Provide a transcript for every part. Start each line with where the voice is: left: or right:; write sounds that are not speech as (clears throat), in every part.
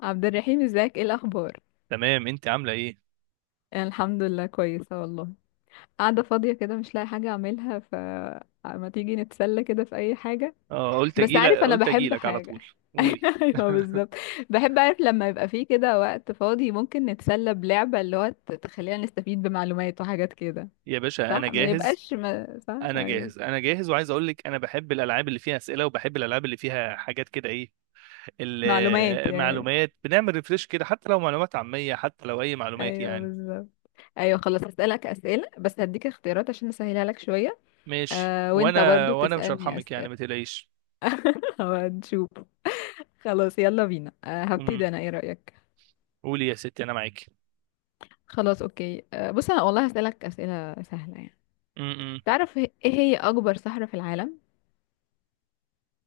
left: عبد الرحيم، ازيك؟ ايه الاخبار؟
right: تمام، انت عامله ايه؟
left: انا الحمد لله كويسه والله. قاعده فاضيه كده، مش لاقي حاجه اعملها، ف... ما تيجي نتسلى كده في اي حاجه؟
right: اه، قلت
left: بس
right: اجيلك
left: عارف، انا
right: قلت
left: بحب
right: اجيلك على
left: حاجه.
right: طول. قولي.
left: (laughs) ايوه،
right: (laughs)
left: بالظبط. بحب اعرف لما يبقى فيه كده وقت فاضي ممكن نتسلى بلعبه اللي هو تخلينا نستفيد بمعلومات وحاجات كده.
right: يا باشا انا
left: صح، ما
right: جاهز.
left: يبقاش ما... صح،
right: انا
left: ايوه.
right: جاهز انا جاهز وعايز اقول لك انا بحب الالعاب اللي فيها اسئله، وبحب الالعاب اللي فيها حاجات كده. ايه
left: معلومات يعني.
right: المعلومات، بنعمل ريفريش كده، حتى لو معلومات عاميه، حتى لو اي معلومات
left: ايوه،
right: يعني.
left: بالظبط. ايوه خلاص، هسألك اسئله، بس هديك اختيارات عشان اسهلها لك شويه.
right: ماشي،
left: آه، وانت
right: وانا
left: برضو
right: وانا مش
left: تسألني
right: هرحمك يعني،
left: اسئله.
right: ما تقلقيش.
left: (laughs) هنشوف. خلاص، يلا بينا،
right: امم
left: هبتدي انا. ايه رأيك؟
right: قولي يا ستي، انا معاك.
left: خلاص، اوكي. بص، انا والله هسألك أسئلة سهلة يعني.
right: أمم.
left: تعرف ايه هي اكبر صحراء في العالم؟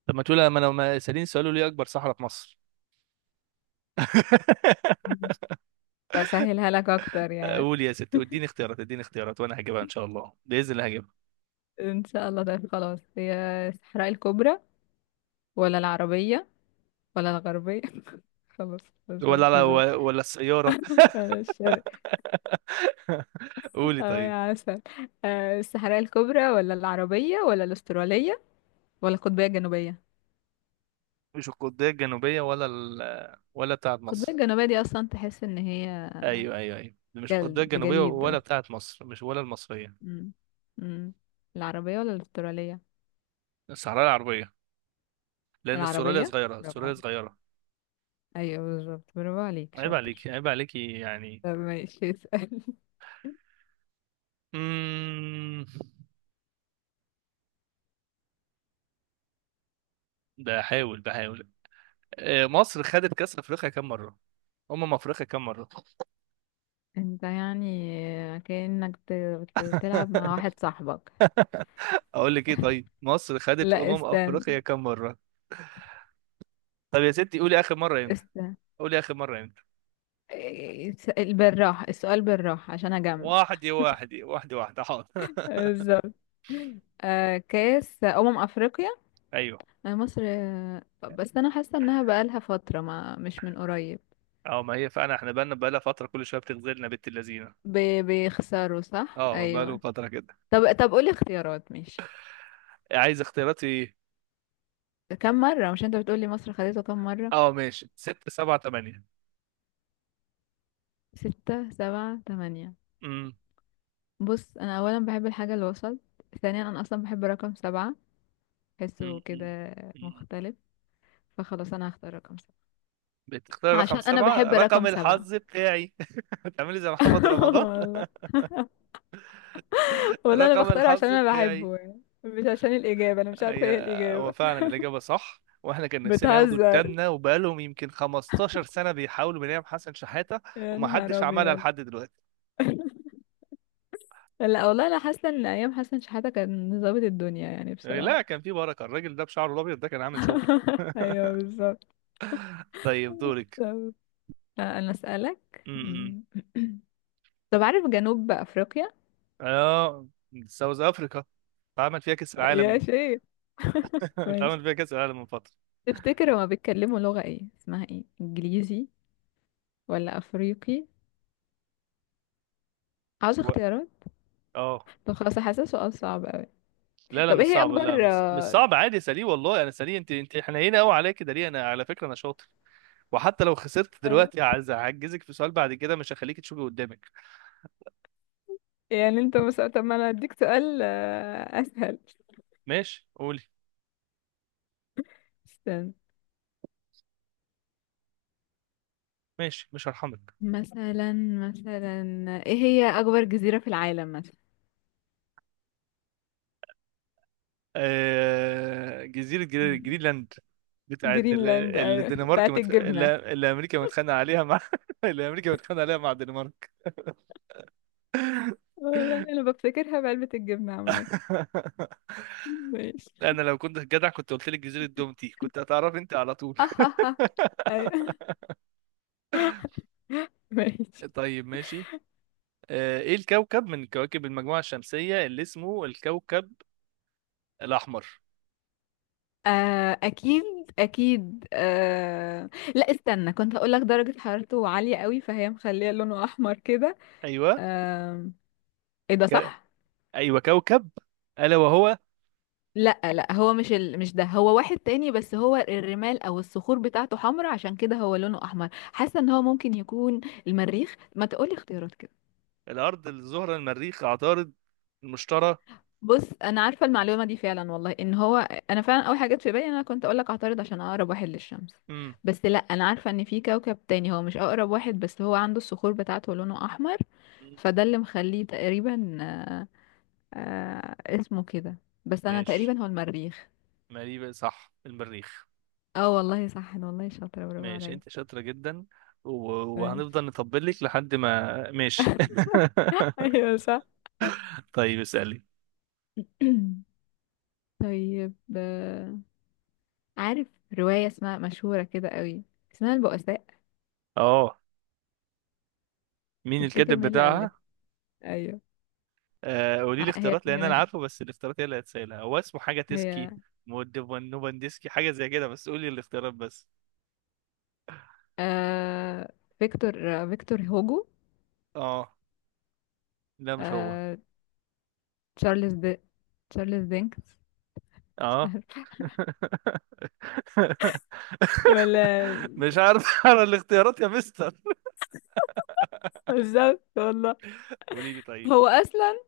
right: طب، ما تقول، ما انا ما سالين سؤال لي اكبر صحراء في مصر؟
left: مم.
right: (laughs)
left: بسهلها لك اكتر يعني.
right: قول يا ست، اديني اختيارات، اديني اختيارات، وانا هجيبها ان شاء الله، باذن الله هجيبها.
left: ان شاء الله، ده خلاص، هي الصحراء الكبرى ولا العربية ولا الغربية؟ (laughs) خلاص، بس
right: ولا
left: بلاش
right: على،
left: هزار.
right: ولا السياره.
left: ولا الشرق؟
right: (laughs) قولي
left: اه
right: طيب.
left: يا عسل. الصحراء الكبرى ولا العربية ولا الأسترالية ولا القطبية الجنوبية؟
right: مش القطبيه الجنوبيه، ولا ولا بتاعه
left: القطبية
right: مصر.
left: الجنوبية دي أصلا تحس إن هي
right: ايوه ايوه ايوه، مش القطبيه
left: جلد
right: الجنوبيه ولا
left: جليد.
right: بتاعه مصر، مش ولا المصريه.
left: مم. مم. العربية ولا الأسترالية؟
right: الصحراء العربيه. لان السوريه
left: العربية،
right: صغيره،
left: برافو
right: السوريه
left: عليك.
right: صغيره.
left: أيوة بالظبط، برافو عليك
right: عيب
left: شاطر.
right: عليكي، عيب عليكي يعني.
left: طب ماشي، اسأل. (laughs)
right: امم بحاول بحاول. مصر خدت كاس افريقيا كام مره، افريقيا كام مره؟
left: انت يعني كأنك بتلعب مع
right: (laughs)
left: واحد صاحبك.
right: اقول لك ايه؟ طيب، مصر خدت
left: لا،
right: افريقيا
left: استنى.
right: كام مره؟ طب يا ستي، قولي اخر مره امتى.
left: استنى.
right: قولي اخر مره امتى.
left: بالراحة السؤال، بالراحة عشان أجمع.
right: واحده واحده واحده واحده، حاضر. (laughs)
left: بالظبط. آه، كأس أمم أفريقيا.
right: ايوه.
left: آه، مصر، بس أنا حاسة إنها بقالها فترة، ما مش من قريب.
right: اه، ما هي فعلا احنا بقالها فتره، كل شويه بتغزلنا بنت اللذينه.
left: بيخسروا صح؟
right: اه، بقاله
left: أيوة.
right: فتره كده.
left: طب، قولي اختيارات، ماشي.
right: عايز اختيارات في ايه؟
left: كم مرة؟ مش انت بتقولي مصر خدته كم مرة؟
right: اه ماشي، ستة سبعة تمانية.
left: ستة، سبعة، تمانية.
right: امم
left: بص، انا اولا بحب الحاجة الوسط. ثانيا، انا اصلا بحب رقم سبعة. بحسه
right: أمم، أمم،
left: كده
right: أمم.
left: مختلف. فخلاص، انا هختار رقم سبعة.
right: بتختار رقم
left: عشان انا
right: سبعة،
left: بحب
right: رقم
left: رقم سبعة.
right: الحظ بتاعي. (laughs) بتعملي زي محمد
left: (laughs)
right: رمضان.
left: والله.
right: (laughs)
left: والله انا
right: رقم
left: بختاره عشان
right: الحظ
left: انا
right: بتاعي.
left: بحبه يعني، مش عشان الاجابة. انا مش عارفة
right: هي
left: ايه
right: هو
left: الاجابة.
right: فعلا الإجابة صح، واحنا كان نفسنا ياخدوا
left: بتهزر؟
right: التامنة، وبقالهم يمكن 15 سنة بيحاولوا، بنيام حسن شحاتة.
left: يا نهار
right: ومحدش عملها
left: ابيض.
right: لحد دلوقتي.
left: (laughs) لا والله، انا حاسة ان ايام حسن شحاتة كان ظابط الدنيا يعني، بصراحة.
right: لا، كان في بركة الراجل ده، بشعره الأبيض ده كان عامل شغل.
left: (laughs) ايوه،
right: (laughs)
left: بالظبط.
right: طيب دورك.
left: طب انا اسالك.
right: م-م.
left: طب عارف جنوب افريقيا؟
right: اه، ساوث أفريقيا اتعمل فيها كأس
left: يا
right: العالم.
left: شيخ.
right: (laughs)
left: ماشي.
right: اتعمل فيها كأس العالم من فترة.
left: تفتكر هما بيتكلموا لغة ايه؟ اسمها ايه، انجليزي ولا افريقي؟ عاوز
right: و-
left: اختيارات؟
right: اه،
left: طب خلاص، حاسس سؤال صعب قوي.
right: لا لا،
left: طب
right: مش
left: ايه هي
right: صعب، لا
left: اكبر
right: مش صعب، عادي يا سليم، والله انا سليم. انت حنينه قوي عليا كده ليه؟ انا على فكره انا شاطر. وحتى لو خسرت
left: آه،
right: دلوقتي، هعجزك في سؤال بعد كده، مش هخليك تشوفي قدامك.
left: يعني انت مثلا، طب، ما انا هديك سؤال اسهل.
right: ماشي، قولي.
left: استنى.
right: ماشي، مش هرحمك.
left: مثلا مثلا. ايه هي اكبر جزيرة في العالم مثلا؟
right: جزيرة جرينلاند، بتاعت
left: جرينلاند، ايوه،
right: الدنمارك،
left: بتاعت الجبنة.
right: اللي امريكا متخانقة عليها مع (laughs) اللي امريكا متخانقة عليها مع الدنمارك.
left: والله انا بفتكرها بعلبة الجبنة عامة.
right: (laughs)
left: ماشي.
right: انا لو كنت جدع، كنت قلت لك جزيرة دومتي، كنت هتعرف انت على طول.
left: (laughs) ايوه، ماشي.
right: (laughs) طيب ماشي. ايه الكوكب من كواكب المجموعة الشمسية اللي اسمه الكوكب الاحمر؟
left: آه اكيد. اكيد آه. لا، استنى، كنت هقول لك درجة حرارته عالية قوي فهي مخليه لونه احمر كده.
right: ايوه،
left: آه. ايه ده؟
right: ك...
left: صح.
right: ايوه كوكب، الا وهو
left: لا لا، هو مش مش ده، هو واحد تاني، بس هو الرمال او الصخور بتاعته حمراء عشان كده هو لونه احمر، حاسه ان هو ممكن يكون... المريخ. ما تقولي اختيارات.
right: الارض، الزهره، المريخ، عطارد، المشتري.
left: بص، انا عارفه المعلومه دي فعلا والله، ان هو... انا فعلا اول حاجه جت في بالي إن انا كنت اقول لك اعترض عشان اقرب واحد للشمس.
right: امم
left: بس لا، انا عارفه ان في كوكب تاني، هو مش اقرب واحد، بس هو عنده الصخور بتاعته لونه احمر.
right: مم.
left: فده اللي مخليه تقريبا آه اسمه كده. بس انا
right: ماشي،
left: تقريبا، هو المريخ.
right: مريبة صح، المريخ.
left: اه والله صح، أنا والله شاطره، برافو
right: ماشي
left: عليا.
right: انت شاطرة جدا.
left: طيب.
right: وهنفضل نطبل لك لحد ما ماشي.
left: (laughs)
right: (laughs)
left: ايوه صح. (clears throat)
right: طيب اسألي.
left: طيب، عارف روايه اسمها مشهوره كده قوي، اسمها البؤساء؟
right: اه، مين
left: تفتكر
right: الكاتب
left: مين اللي
right: بتاعها؟
left: ألفها؟ ايوه.
right: قولي لي
left: هي
right: اختيارات،
left: هي
right: لان انا
left: ماشي.
right: عارفه، بس الاختيارات هي اللي هتسألها. هو اسمه حاجة
left: هي.
right: تسكي، نوبندسكي، حاجة زي كده، بس قولي الاختيارات بس.
left: آه، فيكتور هوجو.
right: اه لا، مش هو.
left: آه، تشارلز دي تشارلز دينكس. مش
right: اه.
left: عارفة. (laughs)
right: (laughs) (laughs)
left: ولا...
right: مش عارف انا الاختيارات يا مستر.
left: بالظبط والله.
right: قولي لي طيب.
left: هو اصلا...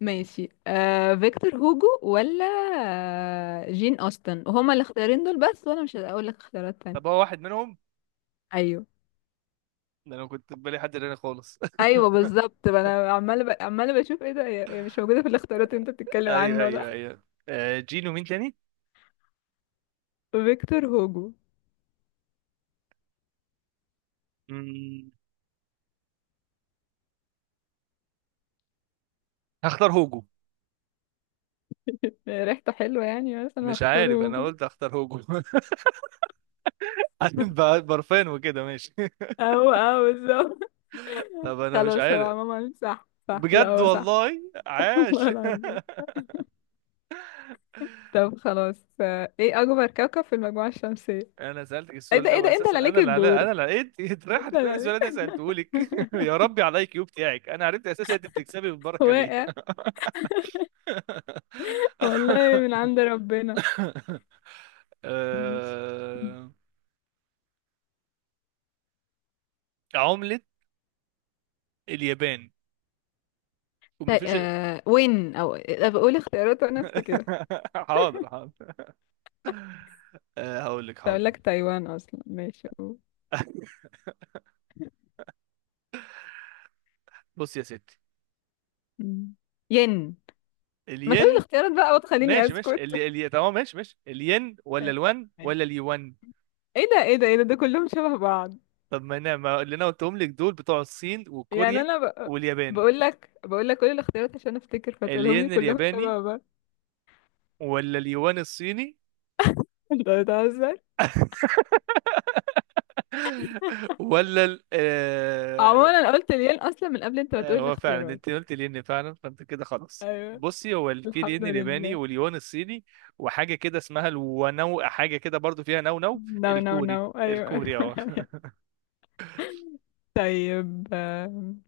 left: ماشي، فيكتور هوجو، ولا آه، جين اوستن؟ وهما الاختيارين دول بس، وانا مش هقول لك اختيارات
right: طب
left: تانية.
right: هو واحد منهم.
left: ايوه.
right: ده انا كنت في بالي حد تاني خالص. (laughs)
left: ايوه بالظبط، ما انا عماله عماله بشوف ايه ده، هي مش موجوده في الاختيارات اللي انت بتتكلم
right: ايوه
left: عنه، ولا...
right: ايوه ايوه. جينو، مين تاني؟
left: فيكتور هوجو.
right: مم، هختار هوجو.
left: ريحته حلوه يعني، بس انا
right: مش
left: هختار
right: عارف، انا
left: هوجو.
right: قلت هختار هوجو. (laughs) عارف بقى برفان وكده، ماشي.
left: او، بالظبط.
right: (laughs) طب
left: (laughs)
right: انا مش
left: خلاص، هو
right: عارف.
left: عموما صح صح، لا
right: بجد
left: هو صح.
right: والله
left: (laughs) والله
right: عاش.
left: العظيم. طب خلاص، ايه اكبر كوكب في المجموعة الشمسية؟
right: (laughs) انا سالتك
left: ايه
right: السؤال
left: ده،
right: ده،
left: ايه ده، انت اللي
right: واساسا
left: عليك الدور.
right: انا اللي لقيت. (laughs) اتريح،
left: انت اللي
right: هتسالي السؤال
left: عليك.
right: اللي انا سالته لك. (laughs)
left: (laughs)
right: يا ربي، على الاي كيو بتاعك، انا عرفت اساسا انت بتكسبي بالبركه.
left: واقع. والله من
right: (laughs)
left: عند ربنا. ماشي.
right: آه، عملة اليابان،
left: طيب
right: ومفيش.
left: آه وين او آه، بقول اختيارات وانا افتكرها.
right: (laughs) حاضر حاضر. هقول لك
left: كنت اقول
right: حاضر.
left: لك تايوان اصلا. ماشي، قول.
right: بص يا ستي،
left: مم. ين. ما تقولي
right: الين.
left: الاختيارات بقى وتخليني
right: ماشي ماشي،
left: اسكت. (laughs)
right: اللي تمام، ماشي ماشي، الين ولا
left: ايه،
right: الوان ولا اليوان؟
left: إيه ده، ايه ده، ايه ده كلهم شبه بعض.
right: طب ما انا، ما اللي انا قلتهم لك دول بتوع الصين وكوريا
left: يعني انا
right: واليابان.
left: بقول لك كل الاختيارات عشان افتكر، فتقولهم لي
right: الين
left: كلهم
right: الياباني
left: شبه بعض.
right: ولا اليوان الصيني؟
left: (laughs) انت بتهزر.
right: (laughs) ولا
left: عموما انا قلت الين اصلا من قبل انت ما تقول
right: هو فعلا
left: الاختيارات.
right: انت قلت الين فعلا، فانت كده خلاص.
left: ايوه.
right: بصي، هو في
left: الحمد
right: الين الياباني
left: لله.
right: واليوان الصيني. وحاجه كده اسمها الونو، حاجه كده برضو فيها نو نو،
left: نو نو نو،
right: الكوري.
left: ايوه.
right: الكوري اه.
left: (laughs) طيب،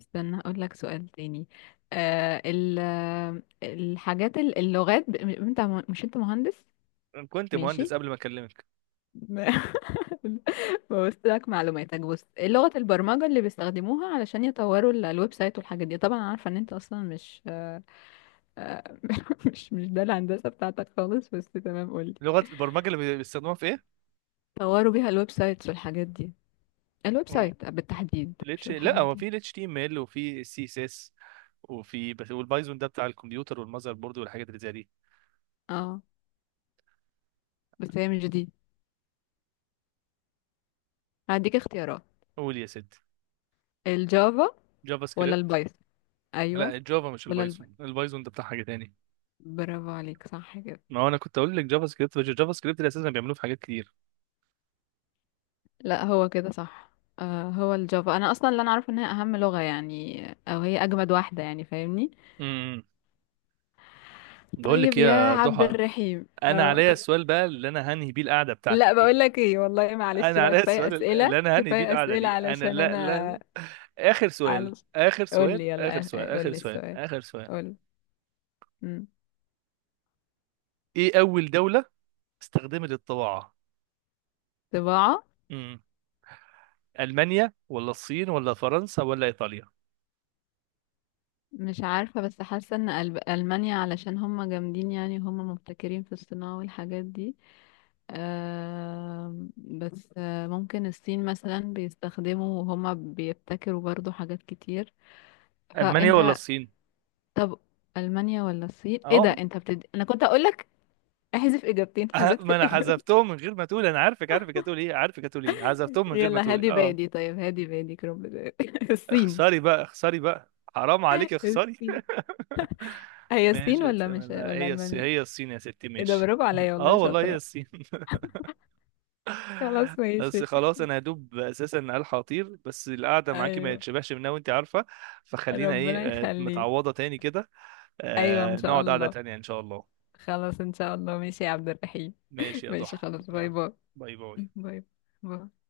left: استنى اقول لك سؤال تاني. آه ال... آه، الحاجات اللغات انت مش، انت مهندس؟
right: (laughs) كنت مهندس
left: ماشي.
right: قبل ما اكلمك.
left: (laughs) ببص لك معلوماتك، بص، إيه لغة البرمجة اللي بيستخدموها علشان يطوروا الويب سايت والحاجات دي؟ طبعا عارفة ان انت اصلا مش آه، (laughs) مش ده الهندسة بتاعتك خالص، بس تمام، قولي.
right: لغه البرمجه اللي بيستخدموها في ايه؟
left: طوروا بيها الويب سايتس والحاجات دي. الويب
right: مم.
left: سايت بالتحديد، مش
right: الاتش لا
left: الحاجات
right: هو
left: دي.
right: في الاتش تي ام ال، وفي السي اس اس، وفي، بس. والبايثون ده بتاع الكمبيوتر والمذر بورد والحاجات اللي زي دي.
left: اه، بس هي مش دي. هديك اختيارات.
right: قول يا ست.
left: الجافا
right: جافا
left: ولا
right: سكريبت.
left: البايثون؟ ايوه.
right: لا، الجافا مش
left: ولا
right: البايثون، البايثون ده بتاع حاجه تاني.
left: برافو عليك، صح كده.
right: ما هو انا كنت اقول لك جافا سكريبت، بس الجافا سكريبت اللي اساسا بيعملوه في حاجات كتير.
left: لا، هو كده صح. آه، هو الجافا، انا اصلا اللي انا عارفه ان هي اهم لغه يعني، او هي اجمد واحده يعني، فاهمني.
right: بقول لك
left: طيب
right: ايه
left: يا
right: يا
left: عبد
right: ضحى.
left: الرحيم،
right: انا
left: اه.
right: عليا السؤال بقى، اللي انا هنهي بيه القعده
left: لا
right: بتاعتي دي.
left: بقول لك ايه، والله معلش
right: انا
left: بقى،
right: عليا
left: كفايه
right: السؤال اللي
left: اسئله
right: انا هنهي بيه
left: كفايه
right: القعده
left: اسئله
right: دي. انا،
left: علشان
right: لا لا،
left: انا...
right: اخر
left: على.
right: سؤال، اخر
left: قول
right: سؤال،
left: لي
right: اخر
left: يلا.
right: سؤال،
left: قول
right: اخر
left: لي
right: سؤال،
left: السؤال.
right: اخر سؤال.
left: قول
right: ايه اول دوله استخدمت الطباعه؟
left: لي.
right: امم المانيا ولا الصين ولا فرنسا ولا ايطاليا؟
left: مش عارفة، بس حاسة ان ألمانيا علشان هم جامدين يعني، هم مبتكرين في الصناعة والحاجات دي. بس ممكن الصين مثلا بيستخدموا وهما بيبتكروا برضو حاجات كتير.
right: المانيا ولا
left: فانت.
right: الصين؟
left: طب. ألمانيا ولا الصين؟ ايه ده،
right: اه.
left: انت انا كنت اقولك احذف اجابتين،
right: (laughs)
left: حذفت
right: ما انا
left: الاجابتين.
right: حذفتهم من غير ما تقول. انا عارفك هتقول ايه، عارفك هتقول ايه،
left: (laughs)
right: حذفتهم من غير ما
left: يلا
right: تقول
left: هادي
right: اه.
left: بادي، طيب هادي بادي رب ده. (laughs) الصين.
right: اخسري بقى، اخسري بقى، حرام عليك، اخسري.
left: الصين.
right: (laughs)
left: هي الصين،
right: ماشي يا
left: ولا مش،
right: سلام، لا
left: ولا
right: هي الصين،
left: ألمانيا؟
right: هي الصين يا ستي،
left: ايه ده،
right: ماشي.
left: برافو عليا
right: اه
left: والله،
right: والله هي
left: شاطرة.
right: الصين. (laughs)
left: خلاص
right: بس
left: ماشي.
right: خلاص، انا هدوب اساسا، الحق اطير. بس القعده معاكي ما
left: ايوه.
right: يتشبعش منها، وانت عارفه. فخلينا ايه،
left: ربنا يخليك.
right: متعوضه تاني كده.
left: ايوه، ان شاء
right: نقعد قعده
left: الله.
right: تانيه ان شاء الله.
left: خلاص، ان شاء الله، ماشي يا عبد الرحيم.
right: ماشي يا
left: ماشي
right: ضحى.
left: خلاص، باي
right: يلا،
left: باي.
right: باي باي.
left: باي باي.